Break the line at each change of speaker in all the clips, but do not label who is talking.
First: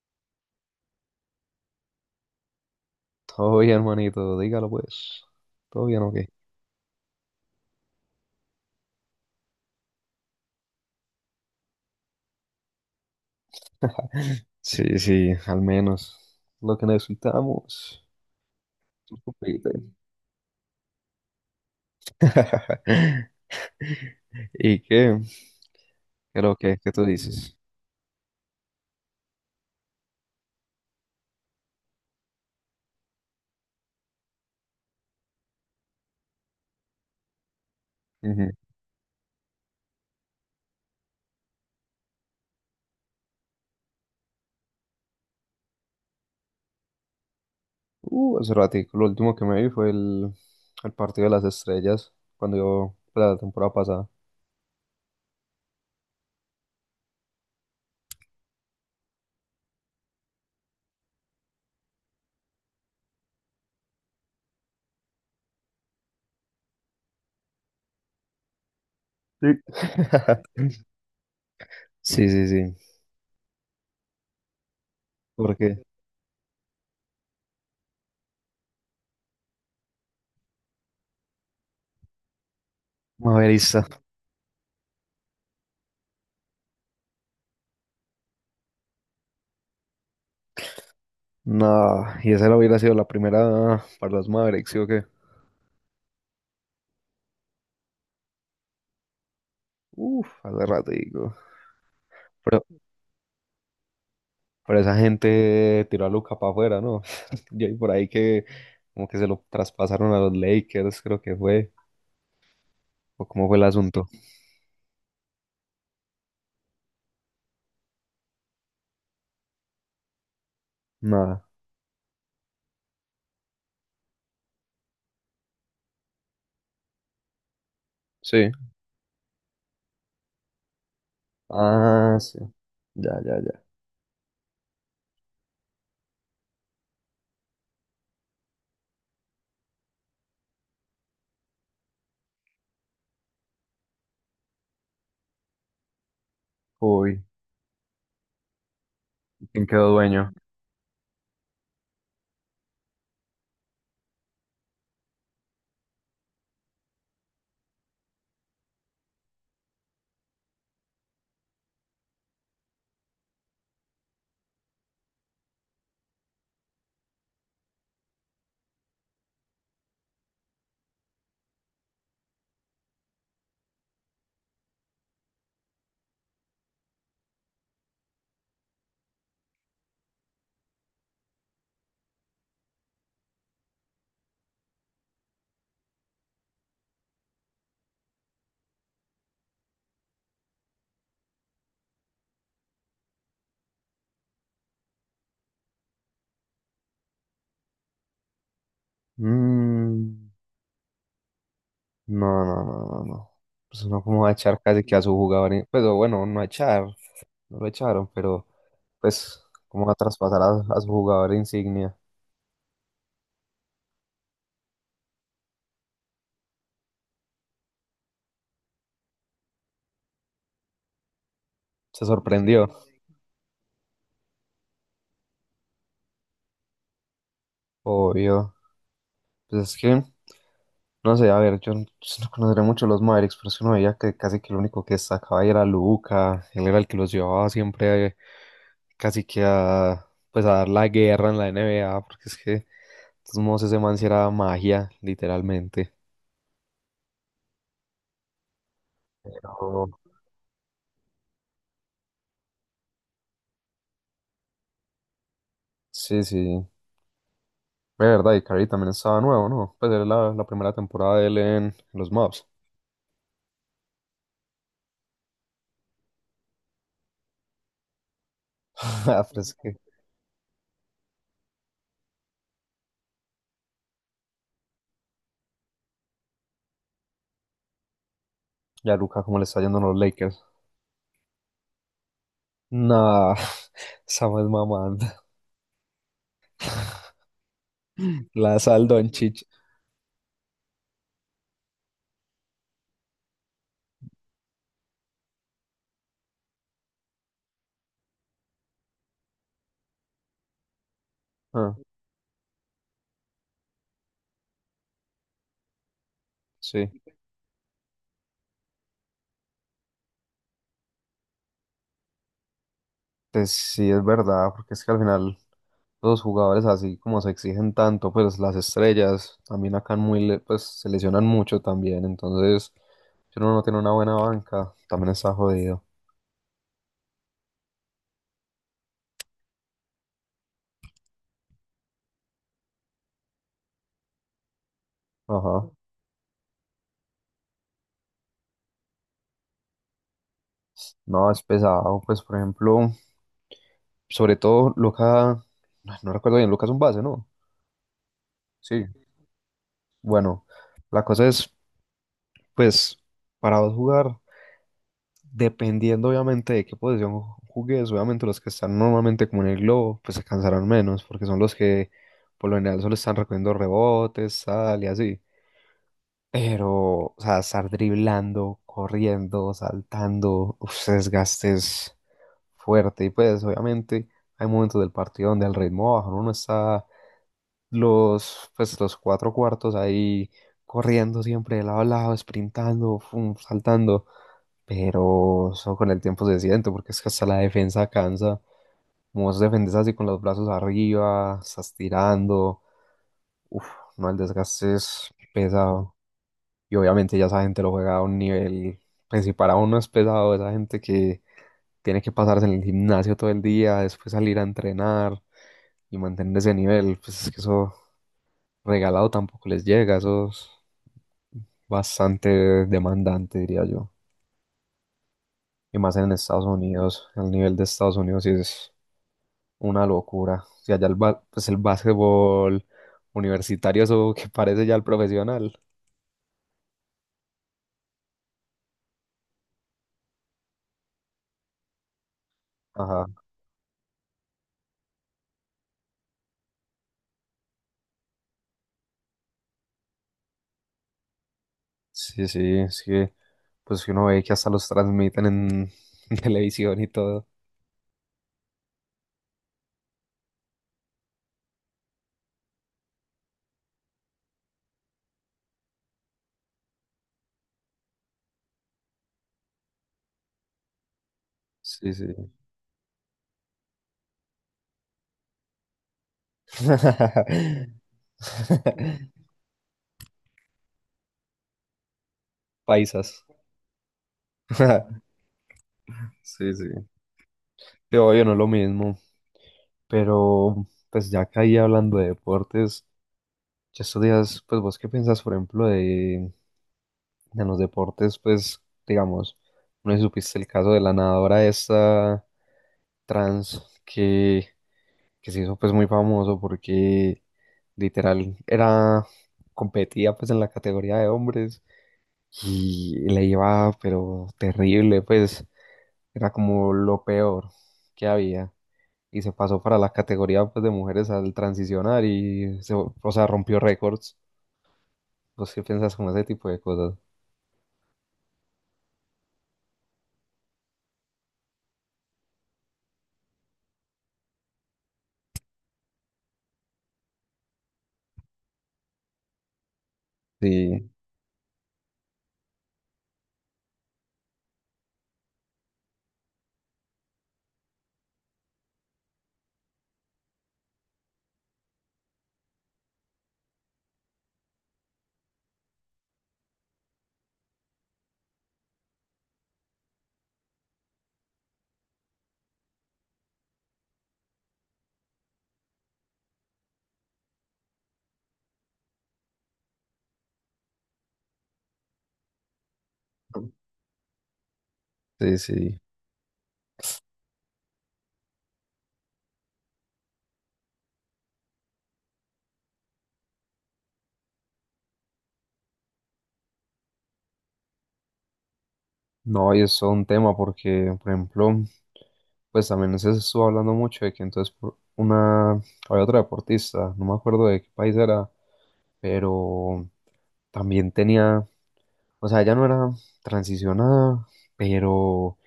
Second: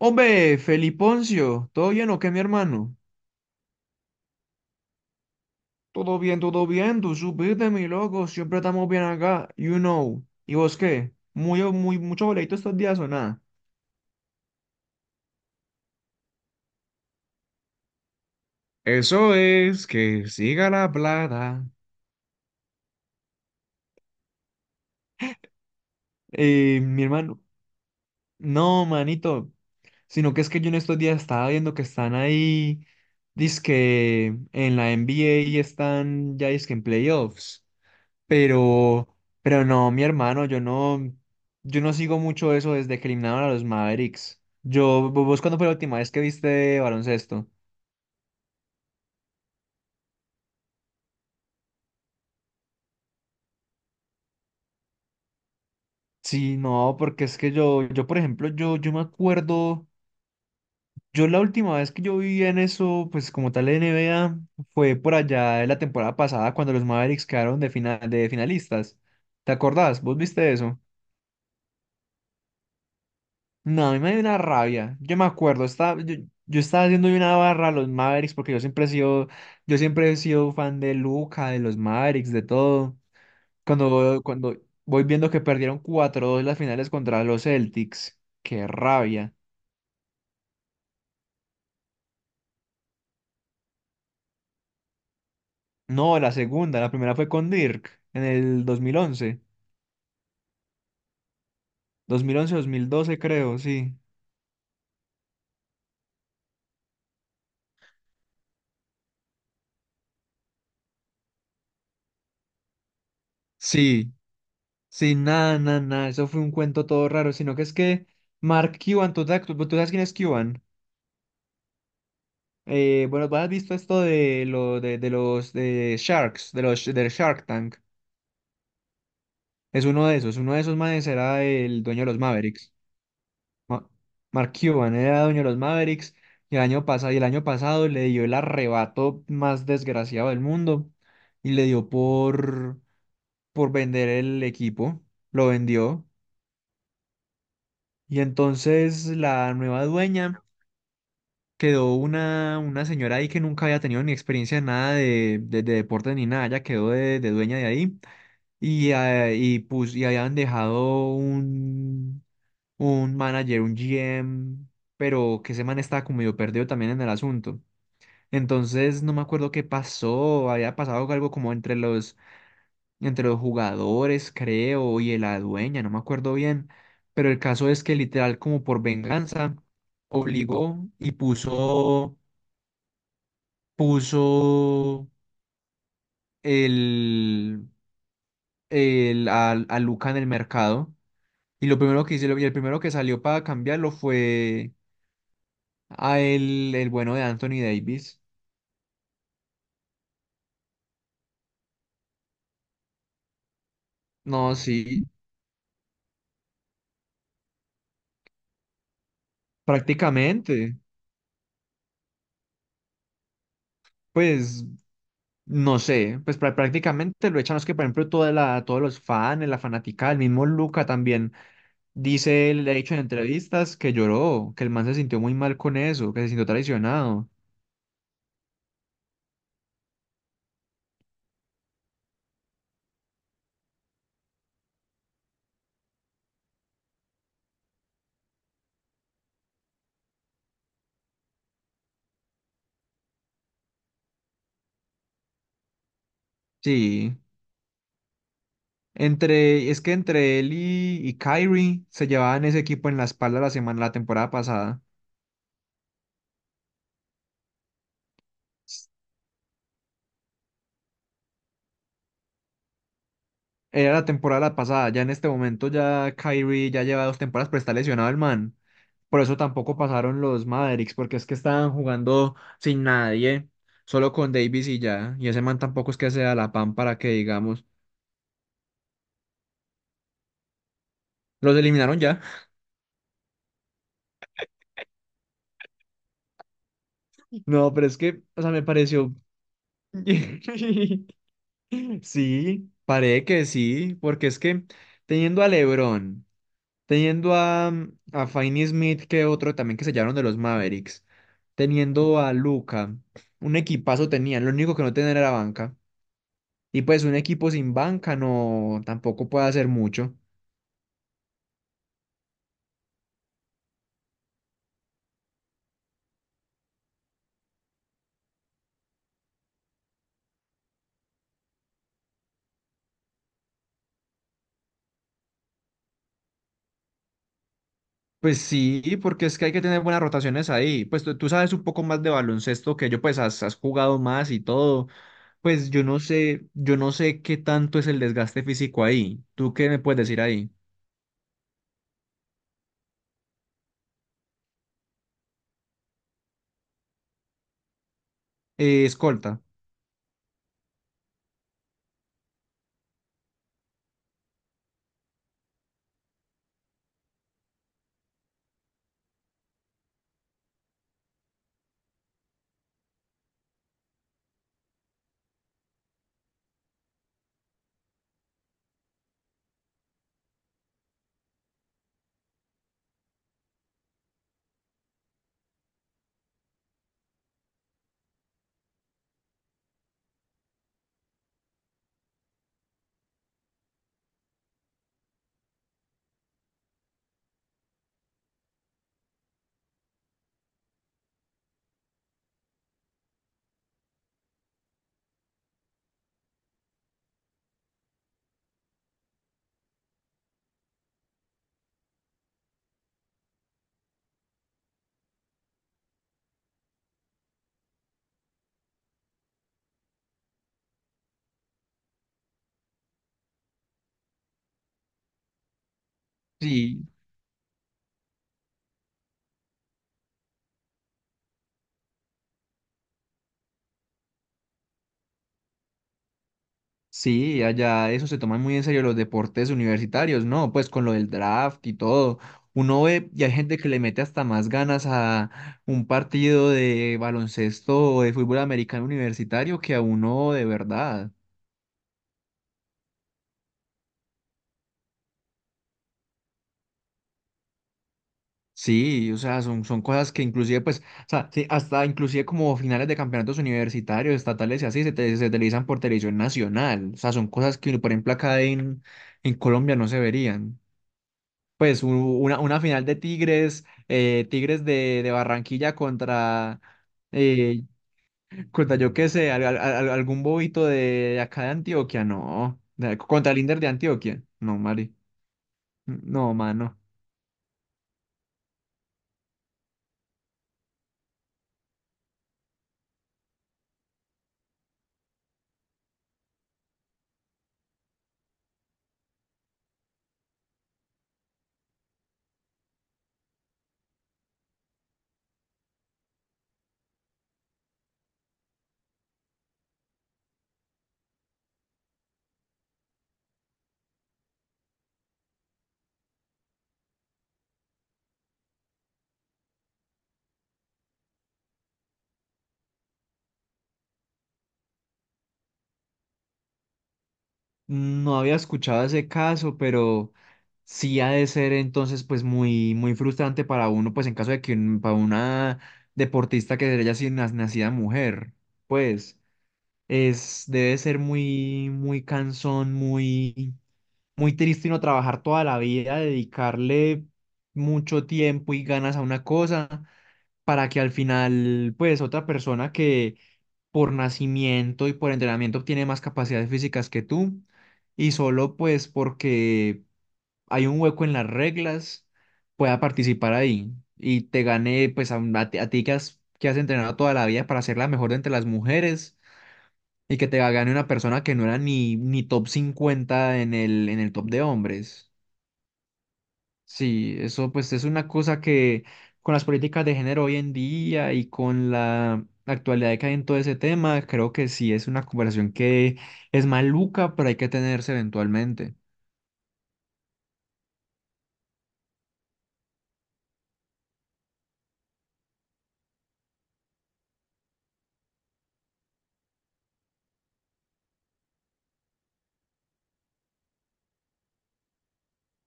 Hombre, Feliponcio, ¿todo bien o qué, mi hermano?
Todo bien, hermanito, dígalo pues. Todo bien, ok.
Todo bien, tú supiste, mi loco, siempre estamos bien acá, you know. ¿Y vos qué? Muy, muy, mucho boleto estos días o nada.
Sí, sí, al menos lo que necesitamos. Tú
Eso
supiste.
es, que siga la plata.
¿Y qué? Creo que, ¿qué
Mi
tú
hermano,
dices?
no, manito, sino que es que yo en estos días estaba viendo que están ahí, dizque en la NBA y están ya dizque en playoffs.
Ujú.
Pero, pero no, mi hermano, yo no sigo mucho eso desde que eliminaron a los Mavericks. ¿Vos cuándo fue la última vez que viste baloncesto?
Hace ratico, lo último que me vi fue el partido de las estrellas, cuando yo, pues, la temporada pasada.
Sí, no, porque es que por ejemplo, yo me acuerdo, yo la última vez que yo vi en eso, pues como tal NBA, fue por allá en la temporada pasada cuando los Mavericks quedaron de final, de finalistas. ¿Te
Sí.
acordás? ¿Vos viste eso?
Sí, sí, sí.
No, a mí me dio una rabia. Yo me acuerdo,
Porque
yo estaba haciendo una barra a los Mavericks porque yo siempre he sido, yo siempre he sido fan de Luca, de los Mavericks, de todo.
Maverista.
Cuando voy viendo que perdieron 4-2 las finales contra los Celtics, qué rabia.
No, y esa no hubiera sido la primera para los Mavericks, ¿sí o qué?
No, la segunda, la primera fue con Dirk en el 2011,
Uf, hace ratico.
2011-2012 creo, sí.
Pero esa gente tiró a Luca para afuera, ¿no? Yo vi por ahí que como que se lo traspasaron a los Lakers, creo que fue. ¿O cómo fue el asunto?
Sí, sí, nada, nada, nada, eso fue un cuento todo raro, sino que es que Mark Cuban, ¿tú, te- tú tú sabes quién es Cuban?
Nada.
Bueno, ¿tú has visto esto de, de los de Sharks, de los del Shark Tank?
Sí.
Es uno de esos. Uno de esos manes era el dueño de
Ah,
los
sí.
Mavericks.
Ya, ya, ya.
Ma- Mark Cuban era dueño de los Mavericks y el año pasado, y el año pasado le dio el arrebato más desgraciado del mundo y le dio por vender el equipo. Lo vendió.
Uy,
Y entonces
¿y
la
¿quién
nueva
quedó dueño?
dueña quedó una señora ahí que nunca había tenido ni experiencia en nada de deportes ni nada. Ella quedó de dueña de ahí. Y habían dejado un manager, un GM, pero que ese man estaba como medio perdido también en el asunto. Entonces no me acuerdo qué pasó, había pasado algo como entre entre los jugadores, creo, y la dueña, no me acuerdo bien. Pero el caso es que literal como por venganza obligó y puso el, a Luca en el mercado. Y lo primero que hicieron, y el primero que salió para cambiarlo fue a el bueno de Anthony Davis.
Mm, no, no, no, no, no. Pues uno como va a
No,
echar casi que a
sí,
su jugador. Pues o bueno, no a echar, no lo echaron, pero pues cómo va a traspasar
prácticamente,
a su jugador insignia.
pues, no sé, pues prácticamente lo echan, es que por ejemplo toda la, todos los fans, la fanática, el mismo Luca también,
Se
dice, él,
sorprendió,
le ha dicho en entrevistas que lloró, que el man se sintió muy mal con eso, que se sintió traicionado.
obvio. Pues es que... No sé, a ver, yo no conoceré mucho los Mavericks, pero es que uno veía que casi que el único que destacaba ahí era Luca, él era el que los llevaba siempre casi que a, pues a dar la guerra en la NBA, porque es que, de todos modos, ese man sí era magia, literalmente.
Sí, es
Pero,
que entre él y Kyrie se llevaban ese equipo en la espalda la semana, la temporada pasada.
sí, sí, de verdad, y Curry también estaba nuevo, ¿no? Pues era la primera temporada de él en los Mavs.
Era la temporada pasada, ya en este momento ya Kyrie ya lleva dos temporadas, pero está lesionado el man. Por
Ah,
eso
pero es que,
tampoco pasaron los Mavericks, porque es que estaban jugando sin nadie, solo con Davis y ya. Y ese man tampoco es que sea la pan para que digamos,
ya Luca, ¿cómo le está yendo a los Lakers?
los eliminaron ya.
Nah, esa más mamando.
No, pero es que, o sea,
La
me
sal
pareció.
Doncic.
Sí, parece que sí, porque es que teniendo a LeBron. Teniendo a, a Finney Smith, que otro también que se sellaron de los Mavericks.
Ah,
Teniendo a Luca. Un equipazo tenían. Lo único que no tenían era banca. Y
sí.
pues un equipo sin banca no tampoco puede hacer mucho.
Pues sí, es verdad, porque es que al final los jugadores así como se exigen tanto, pues las estrellas también acá muy pues se lesionan mucho también, entonces si uno no tiene una buena banca, también está jodido.
Pues sí, porque es que hay que tener buenas rotaciones ahí. Pues tú sabes un poco más de baloncesto que yo, pues has, has jugado más y todo.
Ajá.
Pues yo no sé qué tanto es el desgaste físico ahí. ¿Tú qué me puedes decir ahí?
No, es pesado, pues por ejemplo, sobre todo Luca, no recuerdo bien, Luca es un base, ¿no? Sí.
Escolta.
Bueno, la cosa es, pues, para vos jugar. Dependiendo obviamente de qué posición jugues, obviamente los que están normalmente como en el globo, pues se cansarán menos, porque son los que por lo general solo están recogiendo rebotes, tal y así. Pero, o sea, estar driblando, corriendo, saltando, uf, ese desgaste es fuerte. Y pues, obviamente, hay momentos del partido donde el ritmo baja, ¿no? Uno está los, pues, los cuatro cuartos ahí corriendo siempre de lado a lado, sprintando, fum, saltando. Pero eso con el tiempo se siente, porque es que hasta la defensa cansa. Como vos defendés así con los brazos arriba, estás tirando. Uff, no, el desgaste es pesado. Y obviamente ya esa gente lo juega a un nivel. Pues si para uno es pesado, esa gente que tiene que pasarse en el gimnasio todo el día, después salir a entrenar y mantener ese nivel, pues es que eso regalado tampoco les llega. Eso es bastante demandante, diría yo. Y más en Estados
Sí,
Unidos, el nivel de Estados Unidos sí es una locura. O sea, ya pues el básquetbol universitario, eso que parece ya el profesional.
sí, allá eso se toman muy en serio los deportes universitarios, ¿no? Pues con lo del draft y todo. Uno
Ajá.
ve y hay gente que le mete hasta más ganas a un partido de baloncesto o de fútbol americano universitario que a uno de verdad.
Sí, sí, es que pues uno ve que hasta los transmiten en televisión y todo.
Sí, o sea, son cosas que inclusive, pues, o sea, sí, hasta inclusive como finales de campeonatos universitarios, estatales y así, se televisan por televisión nacional. O sea, son cosas que, por ejemplo, acá en Colombia no se verían. Pues
Sí, sí.
una final de Tigres, Tigres de Barranquilla contra, eh, contra yo qué sé, algún bobito de acá de Antioquia, no.
Paisas.
Contra el Inder de Antioquia, no, Mari. No,
Sí, sí.
mano.
Pero obvio no es lo mismo. Pero pues ya caí hablando de deportes, ya estos días, pues vos qué piensas, por ejemplo, de en los deportes, pues, digamos, no sé si supiste el caso de la nadadora esta trans que se hizo pues muy famoso porque literal era, competía pues en la categoría de hombres y le iba pero terrible, pues era como lo peor que había y se pasó para la categoría pues de mujeres al transicionar y se, o sea, rompió récords. ¿Vos qué piensas con ese tipo de cosas?
No había escuchado ese caso, pero sí ha de ser entonces pues muy, muy frustrante para uno, pues en caso de que para una deportista que haya sido nacida mujer, pues es, debe
Sí,
ser muy, muy cansón, muy... muy triste no trabajar toda la vida, dedicarle mucho tiempo y ganas a una cosa para que al final, pues, otra persona que por nacimiento y por entrenamiento tiene más capacidades físicas que tú y solo pues porque hay un hueco en las reglas pueda participar ahí y te gane pues a, a ti que has entrenado toda la vida para ser la mejor de entre las mujeres. Y que te gane una persona que no era ni top 50 en el top de hombres.
sí, sí.
Sí, eso pues es una cosa que con las políticas de género hoy en día y con la actualidad que hay en todo ese tema, creo que sí es una conversación que es maluca, pero hay que tenerse eventualmente.
No, y es todo un tema porque, por ejemplo, pues también se estuvo hablando mucho de que entonces por una, había otra deportista, no me acuerdo de qué país era, pero también tenía, o sea, ella no era transicionada, pero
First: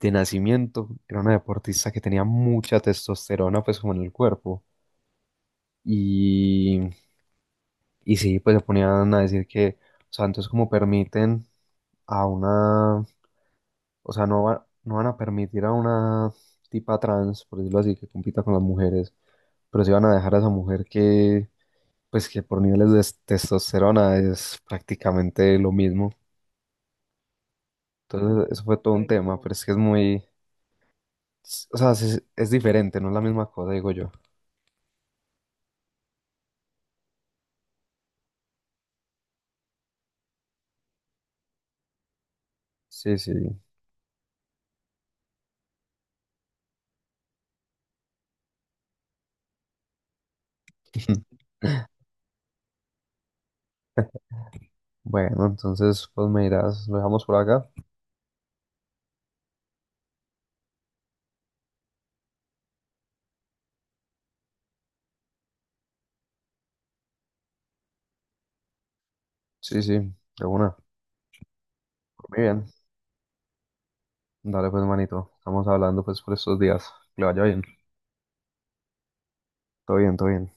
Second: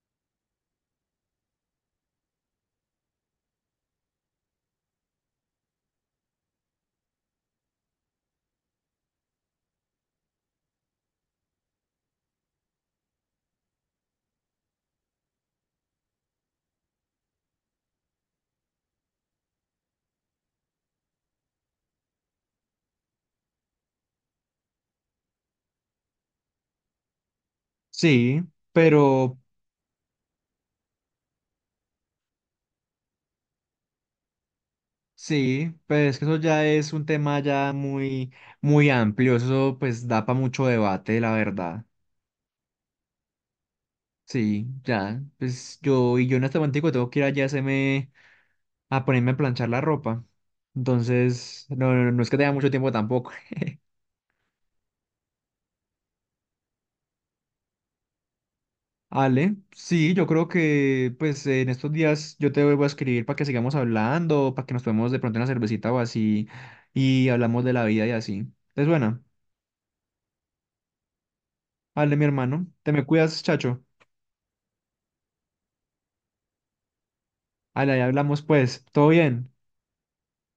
de nacimiento era una deportista que tenía mucha testosterona pues como en el cuerpo. Y, y sí, pues se ponían a decir que, o sea, entonces como permiten a una, o sea, no van a permitir a una tipa trans, por decirlo así, que compita con las mujeres, pero sí van a dejar a esa mujer que, pues que por niveles de testosterona es prácticamente lo mismo.
Sí,
Entonces, eso fue todo un tema,
pero
no. Pero es que es muy, o sea, es diferente, no es la misma cosa, digo yo.
sí, pues que eso ya es un tema ya muy, muy amplio, eso pues da para mucho debate, la verdad.
Sí, sí.
Sí, ya, pues yo en este momento tengo que ir allá a a ponerme a planchar la ropa. Entonces, no es que tenga mucho tiempo tampoco.
Bueno, entonces, pues me dirás, ¿lo dejamos por acá?
Ale, sí, yo creo que pues en estos días yo te vuelvo a escribir para que sigamos hablando, para que nos tomemos de pronto una cervecita o así y hablamos de la vida y así. Entonces, bueno,
Sí, sí, de una.
ale, mi
Muy
hermano,
bien.
te me cuidas, chacho.
Dale, pues, manito. Estamos hablando, pues, por estos días. Que le vaya bien.
Ale, ahí hablamos pues, todo bien.
Todo bien, todo bien.